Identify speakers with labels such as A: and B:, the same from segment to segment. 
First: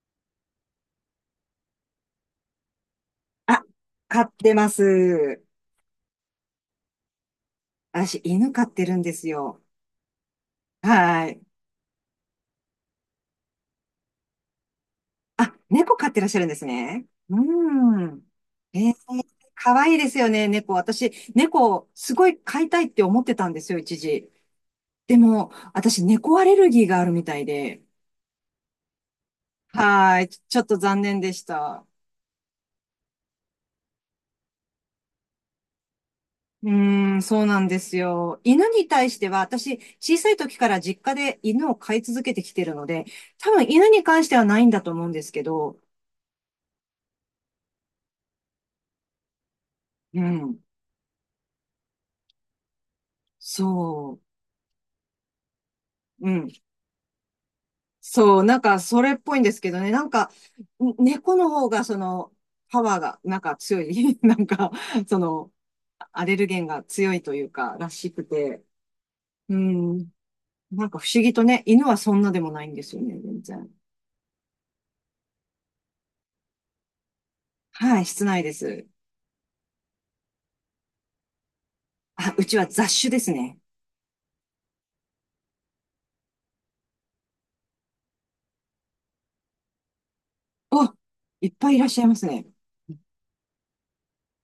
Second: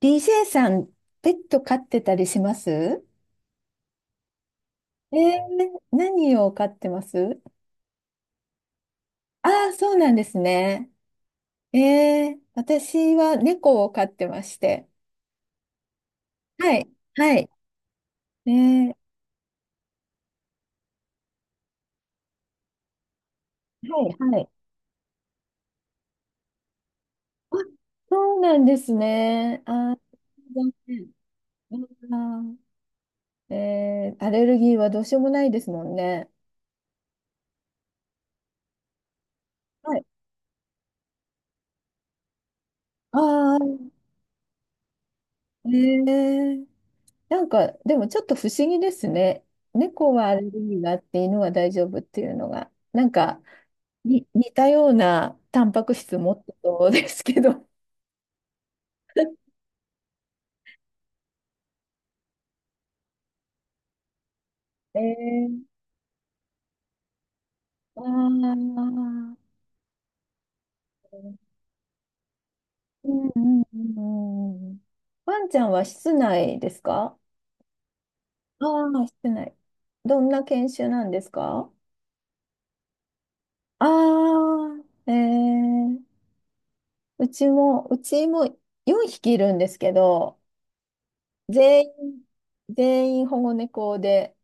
A: DJ さん、ペット飼ってたりします？
B: あ、飼ってます。
A: 何を飼ってます？
B: 私、犬飼ってるんです
A: ああ
B: よ。
A: ー、そうなんですね。
B: はい。
A: 私は猫を飼ってまして。
B: あ、猫飼ってらっしゃるんです
A: はい、
B: ね。
A: は
B: う
A: い。
B: ん。
A: え
B: えー、
A: ー、
B: かわいいですよね、猫。私、猫、すごい飼いたいって思ってたんですよ、一
A: はい、
B: 時。
A: はい。
B: でも、私、猫アレルギーがあるみたい
A: あ、
B: で。
A: そうなんですね。ああ、
B: はい。ちょっ
A: 残
B: と
A: 念。
B: 残念でし
A: う
B: た。
A: ん。あアレルギーはどうしようもないですもんね。
B: そうなんですよ。犬に対しては、私、
A: はい。
B: 小さい時から実家で犬を飼い続けてきてるので、多
A: あ
B: 分犬
A: あ、
B: に関してはないんだと思うんですけ
A: え
B: ど、
A: ー、なんか、でもちょっと不思議ですね。猫
B: う
A: はアレル
B: ん。
A: ギーがあって犬は大丈夫っていうのが、なんか
B: そ
A: に似たようなタンパク質
B: う。う
A: 持っ
B: ん。
A: てそうですけど。
B: そう。なんか、それっぽいんですけどね。なんか、猫の方が、パワーが、なんか強い。なんか、
A: え
B: その、
A: ー、
B: アレルゲンが強いというか、ら
A: あ
B: しくて。
A: ー、
B: うん。なんか不思議とね、犬はそんなでもないんですよ
A: う
B: ね、
A: んう
B: 全
A: ん
B: 然。
A: うんうん。ワンちゃんは室内ですか？
B: はい、室内で
A: あ
B: す。
A: あー、室内。どんな犬種なんですか？
B: あ、うちは雑種ですね。
A: ああー、うちも4匹いるんですけど、
B: お、いっぱいい
A: 全
B: らっしゃいま
A: 員、
B: すね。
A: 全員保護猫で。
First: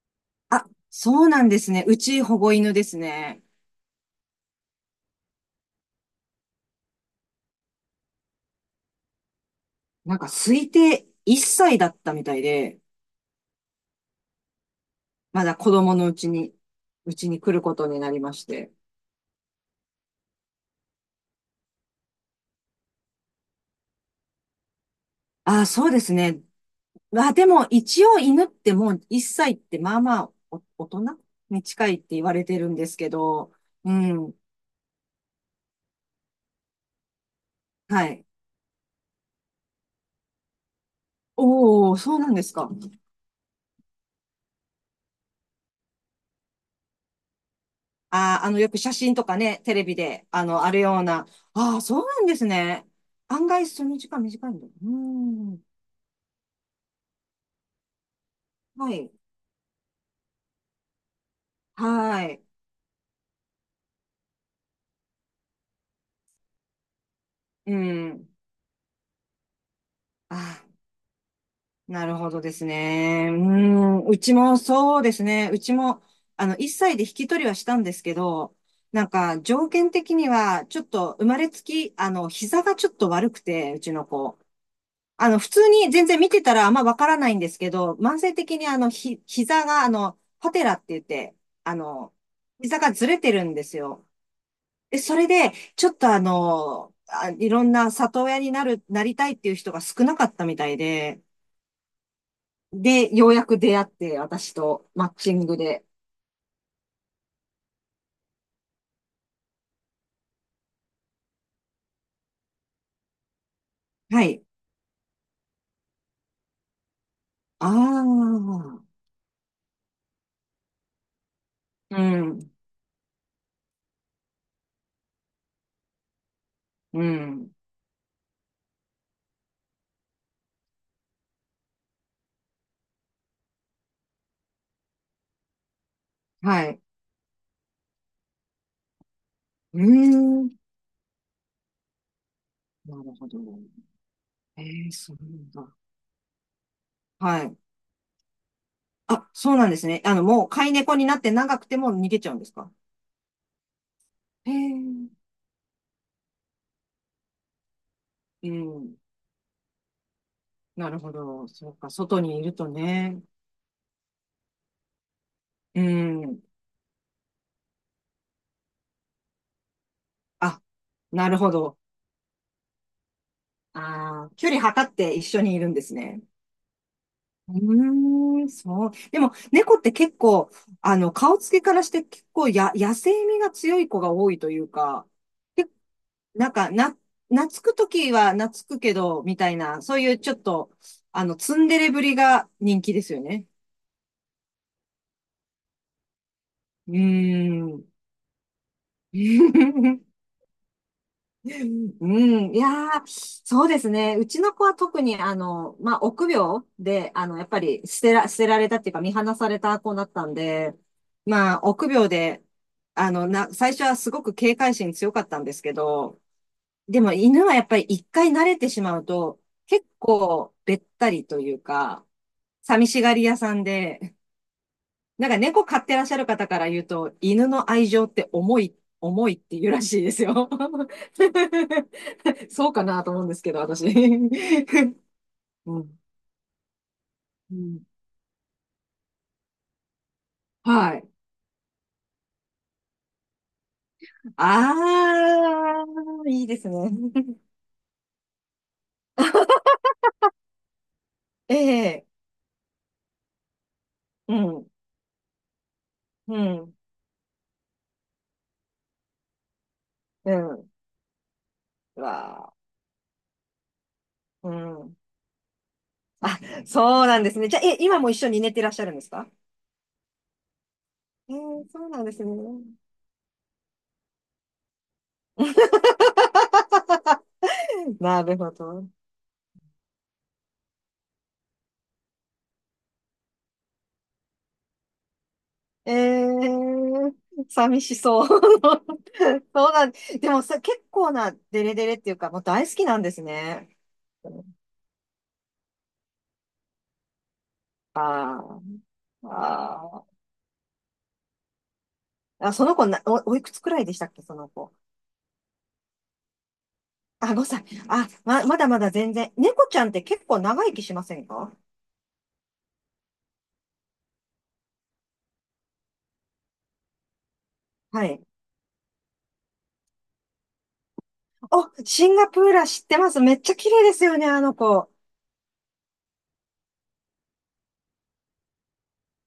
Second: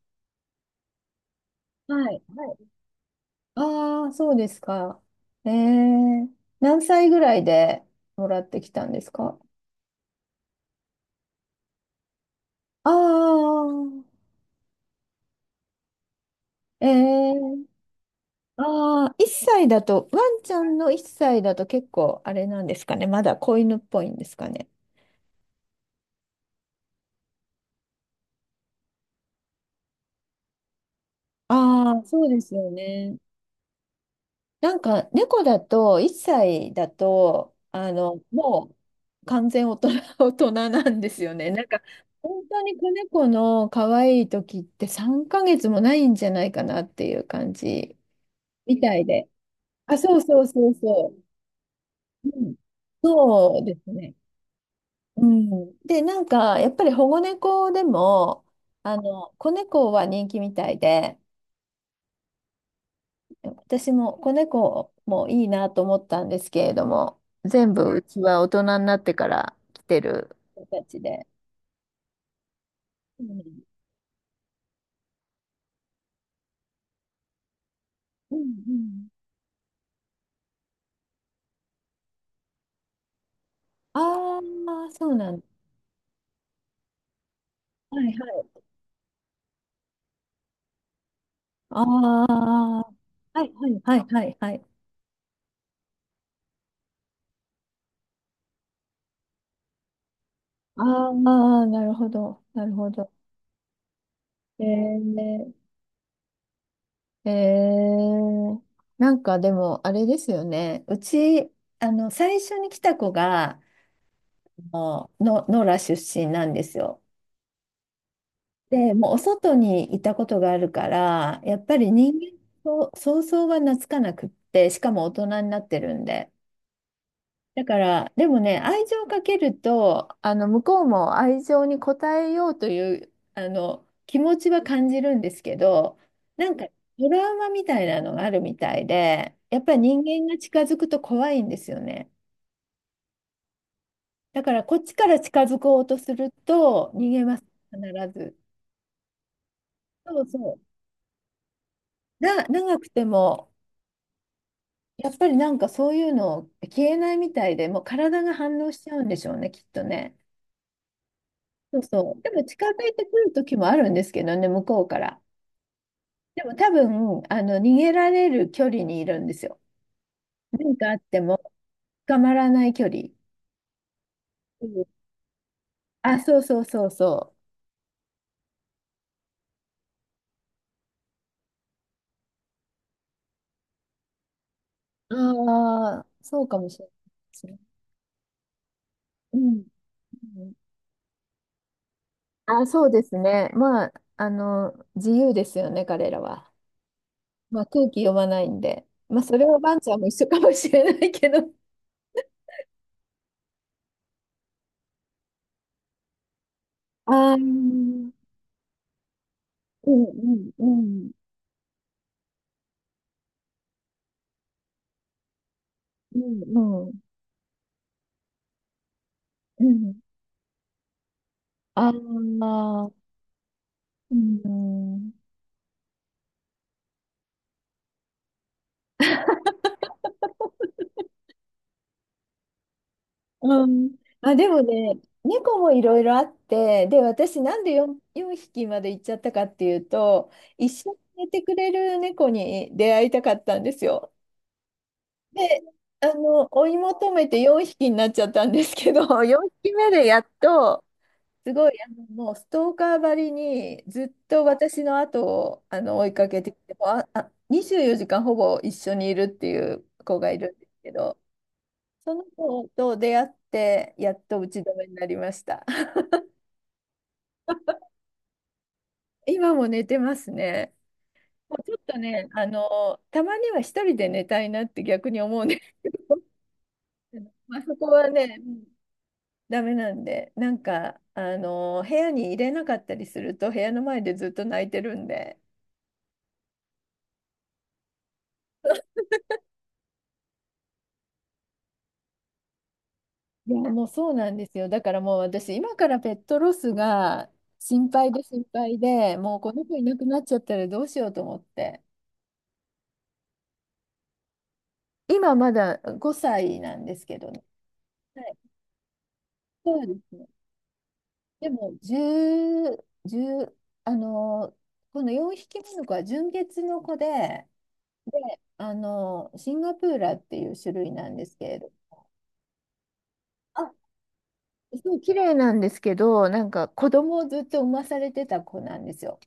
B: あ、そうなんですね。
A: は
B: う
A: い。
B: ち保護
A: はい。
B: 犬ですね。
A: ああ、そうですか。ええ、何歳ぐらいでもらってきたんですか？
B: なんか推定1歳だったみたいで、
A: ああ、
B: まだ子供のうちに、うちに来る
A: ええ。
B: ことになりまして。
A: ああ、1歳だと、ワンちゃんの1歳だと結構あれなんですかね。まだ子犬っぽいんですかね。
B: ああ、そうですね。まあでも一応犬ってもう1歳ってまあまあお大人に近いっ
A: ああ、
B: て言
A: そう
B: わ
A: で
B: れ
A: す
B: てる
A: よ
B: んですけ
A: ね。
B: ど、うん。
A: なんか猫だと1歳だと
B: はい。
A: もう完全大人、大人なんですよね。なんか
B: おお、そうなんで
A: 本
B: す
A: 当
B: か。
A: に子猫の可愛い時って3ヶ月もないんじゃないかなっていう感じ
B: ああ、よく
A: み
B: 写
A: たい
B: 真と
A: で。
B: かね、テレビ
A: あ、そう
B: で、
A: そうそ
B: あ
A: う
B: るよう
A: そ
B: な。ああ、そうなん
A: う。
B: で
A: う
B: す
A: ん、
B: ね。案
A: そう
B: 外、
A: で
B: そ
A: す
B: の時
A: ね。
B: 間短いんだ。うー
A: う
B: ん。
A: ん、で、なんかやっぱり保護猫でも
B: は
A: あ
B: い。
A: の子猫は人気みたいで。
B: はい。
A: 私も子猫もいいなと思ったんですけれども、全
B: う
A: 部うち
B: ん。
A: は大人になってから来て
B: あ
A: る子
B: あ。
A: たちで。
B: なるほどです
A: う
B: ね。
A: ん
B: うちもそうですね。うちも、1歳で引き取りはしたんですけ
A: うん
B: ど、
A: う
B: な
A: ん。
B: んか、条件的には、ちょっと、生まれつき、膝がちょっと悪くて、うちの
A: あ
B: 子。
A: あ、そうなんだ。
B: 普通に全然見てたらあんまわからないんですけど、
A: はいは
B: 慢性的
A: い。
B: に膝が、パテラって言って、あ
A: あ
B: の、
A: あ、
B: 膝がずれて
A: は
B: る
A: い
B: んで
A: は
B: す
A: いはい
B: よ。
A: はいはい。
B: で、それで、ちょっといろんな里親になりたいっていう人が少なかったみたい
A: ああ、
B: で、
A: なるほど、なるほど。
B: で、ようやく出会って、私
A: え
B: とマッチン
A: ー、
B: グで。
A: えー、なんかでもあれですよね。うち、あの、最初に来た子が、
B: はい。
A: あの、野良出身なんですよ。
B: ああ、
A: で、もうお外にいたことがあるから、やっぱり
B: う
A: 人間
B: ん、
A: と想像が懐かなくって、しかも大人になってるんで。
B: うん、
A: だから、でもね、愛情をかけると、あの、向こうも愛情に応えようという、あの、気持ちは感じるんですけど、なんか、
B: はい。
A: トラウマみたいなのがあるみたいで、やっぱり
B: うー
A: 人間が近
B: ん、
A: づくと怖いんですよね。
B: なるほど。
A: だから、こっ
B: ええ、
A: ちか
B: そう
A: ら
B: な
A: 近
B: ん
A: づ
B: だ。
A: こうとすると、逃げます、
B: はい。
A: 必ず。
B: あ、そうなんですね。
A: そう
B: もう
A: そう。
B: 飼い猫になって長くても逃げちゃうんですか？
A: 長くても、
B: へ
A: やっ
B: え、
A: ぱりなんかそういうの消えないみたいで、もう体が
B: う
A: 反応しちゃ
B: ん、
A: うんでしょうね、きっとね。
B: なるほど。そう
A: そう
B: か、
A: そ
B: 外
A: う。で
B: にい
A: も
B: る
A: 近
B: と
A: づいてく
B: ね。
A: る時もあるんですけどね、向こうから。
B: うん、
A: でも多分、あの、逃げられる距離にいるんですよ。
B: あ、
A: 何かあって
B: なる
A: も
B: ほど。
A: 捕まらない距離。
B: ああ、距離
A: うん。
B: 測って一緒にいるんです
A: あ、
B: ね。
A: そうそうそうそ
B: うーん、そう。でも、猫って結構、顔つけからして結構野生味が強い子が多いというか、
A: う。
B: け
A: ああ、そう
B: なん
A: かも
B: か、
A: しれないです
B: 懐
A: ね。
B: くときは懐くけど、
A: う。
B: み
A: う
B: たい
A: ん。
B: な、そういうちょっ
A: うん。
B: と、ツンデレぶりが
A: あ、
B: 人
A: そう
B: 気で
A: で
B: す
A: す
B: よね。
A: ね。まあ、あの、自由ですよね、彼らは。
B: う
A: ま
B: ー
A: あ、空
B: ん。
A: 気読まないんで。まあ、それはバンちゃんも 一緒かもしれないけど。
B: うん、いやー、そうですね。うちの子は特に、まあ、臆病で、
A: ああ、う
B: やっぱり
A: ん
B: 捨てられたっていうか、見放された
A: う
B: 子だったん
A: んう
B: で、
A: ん、
B: まあ、臆病で、最初はすごく警戒心強かったんですけ
A: う
B: ど、
A: ん、うん、
B: でも犬はやっぱり一回慣れてしまうと、
A: う
B: 結
A: ん。
B: 構べったりという
A: ああ、
B: か、寂しがり屋さん
A: う
B: で、
A: ん、
B: なんか猫飼ってらっしゃる方から言うと、犬の愛情って重い、重いって言うらしいですよ。そうかなと思うんですけど、
A: う
B: 私。
A: ん。あ、で もね、猫も
B: う
A: いろ
B: ん。
A: いろあって、で、私
B: う
A: なんで
B: ん、
A: 4匹まで行っちゃったかっていうと、一緒
B: は
A: に
B: い。
A: 寝てくれる猫に出会いたかったんですよ。
B: あ
A: で、あ
B: あ、いい
A: の、
B: で
A: 追
B: す
A: い
B: ね。
A: 求めて 4匹になっちゃったんですけど、4匹目でやっと、す
B: え
A: ごい、あの、
B: え、
A: もうストーカーばりにずっ
B: う
A: と
B: ん、
A: 私の後をあの追いか
B: う
A: けてきて、
B: ん、
A: もう24時間ほぼ一緒にいるっていう子が
B: う
A: いるんで
B: ん。
A: すけど、
B: う
A: その
B: わ
A: 子と出会ってやっと打
B: ー、
A: ち止めに
B: う
A: なりました。
B: ん。そうなんですね。じゃあ、今も一緒に寝てらっしゃるんですか？
A: 今も寝てますね。
B: ええ、
A: もうちょっ
B: そう
A: と
B: なんですね。
A: ね、あの、たまには一人で寝たいなって逆に思うんですけど、まあ、そこ は
B: な
A: ね、
B: る
A: う
B: ほ
A: ん、
B: ど。
A: ダメなんで、なんか、あの、部屋に入れなかったりすると、部屋の前でずっと泣いてるんで。
B: ええー、寂しそう。そうなん、でもさ、結構なデレデレっていうか、もう大好きなんです
A: いや、
B: ね。
A: もうそうなんですよ。だからもう私、今からペットロスが心配で心
B: あ
A: 配で、
B: ー
A: もうこの子いな
B: あ
A: くなっちゃったらどうしようと思って。
B: ー、あ、その子な、おいくつくらいでしたっけ、その子。
A: 今まだ5歳なんですけど
B: あ、
A: ね。
B: 5歳。あ、
A: はい、
B: まだまだ全然。猫ち
A: そ
B: ゃ
A: う
B: んっ
A: で
B: て
A: す
B: 結
A: ね。
B: 構長生きしません
A: で
B: か？
A: も、10、じゅうあの、この4匹目の子は純血の子で、
B: はい。
A: で、あの、シンガプーラっていう種類なんですけれ
B: お、
A: ど。
B: シンガプーラ知ってます。めっちゃ綺
A: あ、
B: 麗ですよね、あの
A: す
B: 子。
A: ごい綺麗なんですけど、なんか子供をずっと産まされてた子なんですよ。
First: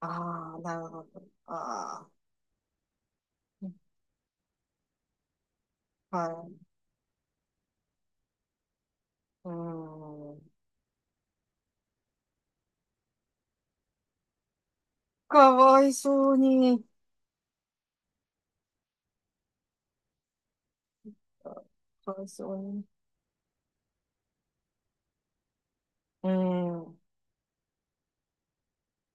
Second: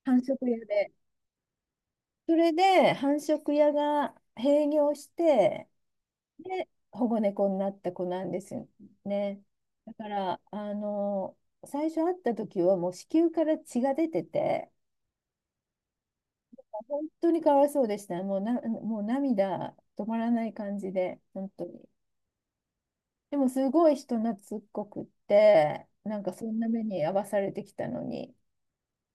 B: あ
A: 繁殖
B: あ、
A: 屋
B: なる
A: で。
B: ほど。あ
A: それで繁殖屋が閉業して、
B: あ、はい。
A: で、保護猫になった子なんですよね。
B: うー
A: だから、
B: ん。
A: あの、最初会った時はもう子宮から血が出てて、
B: かわいそうに。
A: 本当にかわいそうでした。もう涙止まらない感じで、本当に。
B: かわいそうに。
A: でもすごい人懐っこくって、なん
B: うー
A: かそんな
B: ん、
A: 目
B: う
A: に遭わされてきたのに。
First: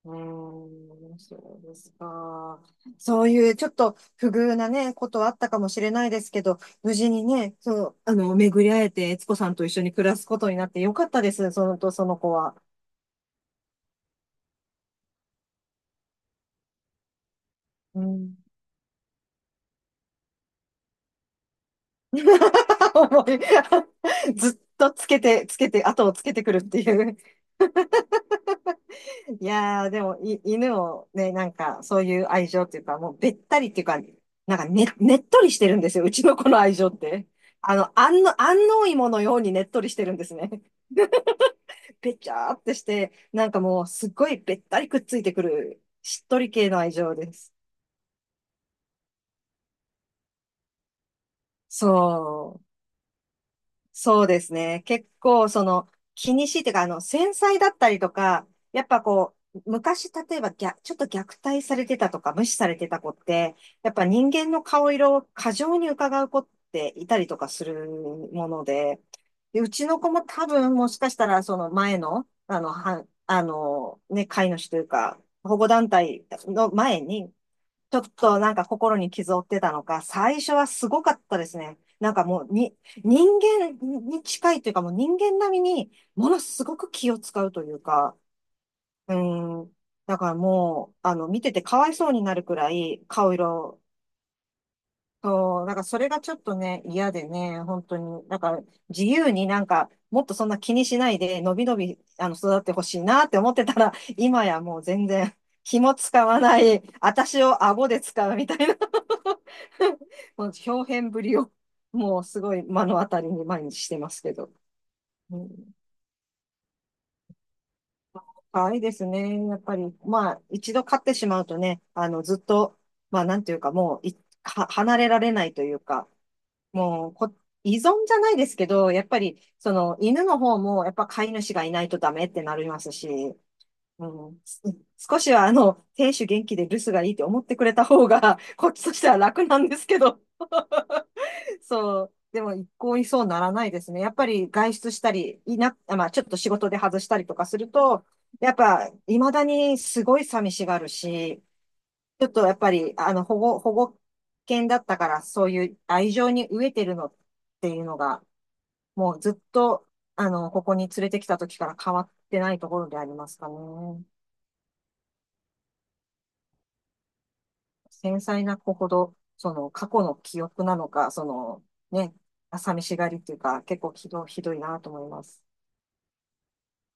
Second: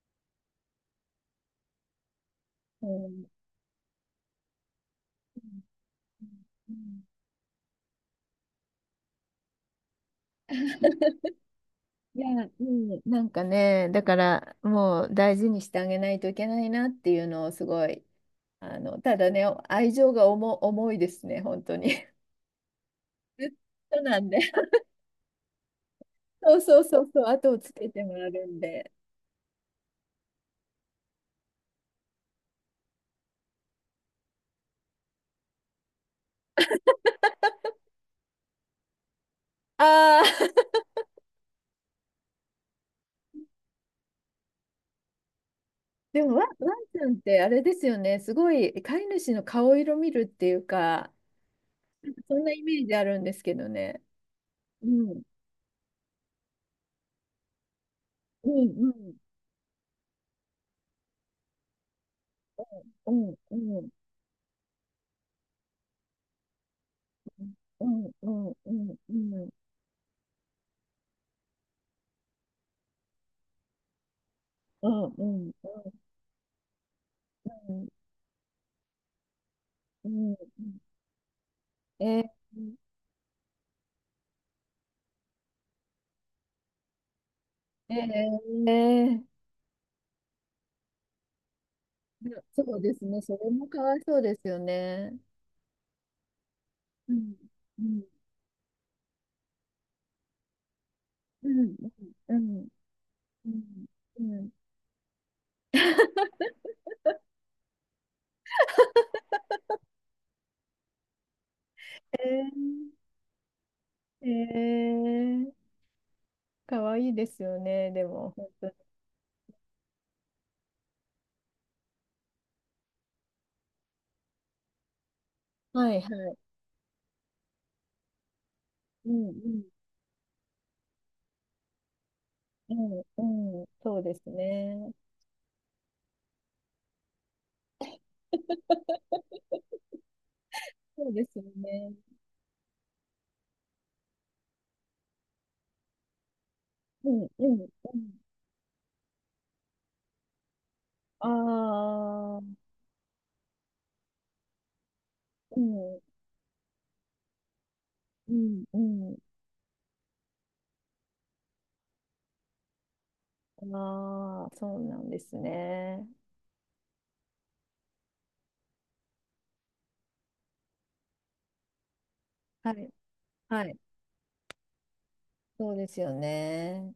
B: ーん、そうですか。
A: うん
B: そう
A: う
B: いうちょっと不遇なね、ことはあっ
A: ん
B: たかもしれないですけど、
A: う
B: 無
A: ん。
B: 事にね、そう、巡り会えて、悦子さんと一緒に暮らすことになってよかったです、そのと、その
A: いや、
B: 子は。
A: うん、なんかね、だからもう大事にしてあげないといけないなっていうのをすご
B: う
A: い、
B: ん。
A: あの、ただね、愛情が重いですね、本当に。
B: 思い
A: そうなんで、
B: ずっとつけて、つけて、後をつけてく
A: そ
B: る
A: う
B: っ
A: そ
B: て
A: うそ
B: い
A: う
B: う。
A: そう、後をつけてもらえるんで。
B: いやー、でも、犬をね、なんか、そういう愛情っていうか、もうべったりっていうか、なんかね、ねっとりしてるんですよ。うちの子の愛情って。安納芋のようにねっとりしてるん
A: ああ、
B: ですね。べちゃーってして、なんかもう、すっごいべったりくっついてくる、
A: で
B: しっ
A: も
B: と
A: ワン、
B: り系
A: ワ
B: の
A: ン
B: 愛
A: ちゃん
B: 情
A: っ
B: で
A: てあ
B: す。
A: れですよね、すごい飼い主の顔色見るっていうか、そんな
B: そ
A: イ
B: う。
A: メージあるんですけどね。
B: そうですね。
A: う
B: 結
A: ん、
B: 構、気にしいっていうか、繊細だったりとか、
A: うん、
B: やっ
A: う
B: ぱ
A: ん、
B: こう、昔、例えばちょっと虐待されてたとか、無視されてた子
A: う
B: っ
A: ん、
B: て、
A: うん、
B: やっぱ人間の顔色を過剰に伺う子っていたりとかす
A: う
B: る
A: ん、う
B: も
A: ん、
B: の
A: うん、
B: で、
A: うん、うん、
B: で、うちの子も多分、もしかしたら、その前の、ね、飼い主とい
A: う
B: う
A: ん、
B: か、
A: うん、
B: 保護団体の前に、ちょっとなんか心に傷を負ってたのか、
A: うん、う
B: 最初は
A: ん。
B: すごかったですね。なん
A: え
B: かも
A: え
B: う人間に近いというかもう人間並みにものすごく気を使うという
A: え
B: か、
A: ええ
B: う
A: ー、
B: ん。だからもう、見ててかわいそうになるく
A: そ
B: ら
A: うで
B: い
A: すね。
B: 顔
A: それも
B: 色。
A: かわいそうですよね。
B: そう、だからそれがちょっとね、
A: う
B: 嫌で
A: ん、
B: ね、
A: う
B: 本当
A: ん、
B: に。だから自由になんか、もっとそんな気にしないで、
A: う
B: のび
A: ん、
B: のび、
A: う
B: 育っ
A: ん、
B: てほしいなって
A: う
B: 思ってた
A: ん、
B: ら、
A: う
B: 今
A: ん。
B: やもう全然、気も使わない、私を顎で使うみたいな もう表現ぶりを、
A: え
B: もうすごい目
A: え
B: の当たりに毎日してますけど。
A: え
B: う
A: ー、
B: ん、
A: かわいいですよね。でも、本
B: 可
A: 当に。
B: 愛いですね。やっぱり、まあ、一度飼ってしまうとね、ずっと、まあ、なんていうか、もうい、離れられないという
A: はい、は
B: か、
A: い。
B: もうこ、依存じゃないですけど、やっ
A: う
B: ぱ
A: ん、う
B: り、
A: ん、
B: 犬の方も、やっぱ飼い主がいないとダメってなり
A: う
B: ますし、
A: ん、うん。そう
B: う
A: です
B: ん、
A: ね。
B: 少しは、亭主元気で留守がいいって思ってくれた方が、こっちとしては楽なんですけど、
A: そうですよね。
B: そう、でも一向にそうならないですね。やっぱり外出したり、まあ、ちょっと仕事で外し
A: う
B: た
A: ん、
B: りと
A: う
B: かす
A: ん、
B: る
A: う
B: と、
A: ん。
B: やっぱ、未だにすごい寂しがる
A: あ
B: し、ちょっとやっ
A: あ、
B: ぱり、保護犬だったから、そう
A: う
B: いう
A: ん、
B: 愛情に飢えてるのっていうのが、
A: うん、う
B: も
A: ん。
B: うずっと、ここに連れてきた時から変わってないところでありますかね。
A: ああ、そうなんですね。
B: 繊細な子ほど、その過去の記憶なのか、そのね、
A: は
B: 寂
A: い。
B: しがりっていうか、
A: はい、
B: 結構ひどいなと思います。
A: そうですよね。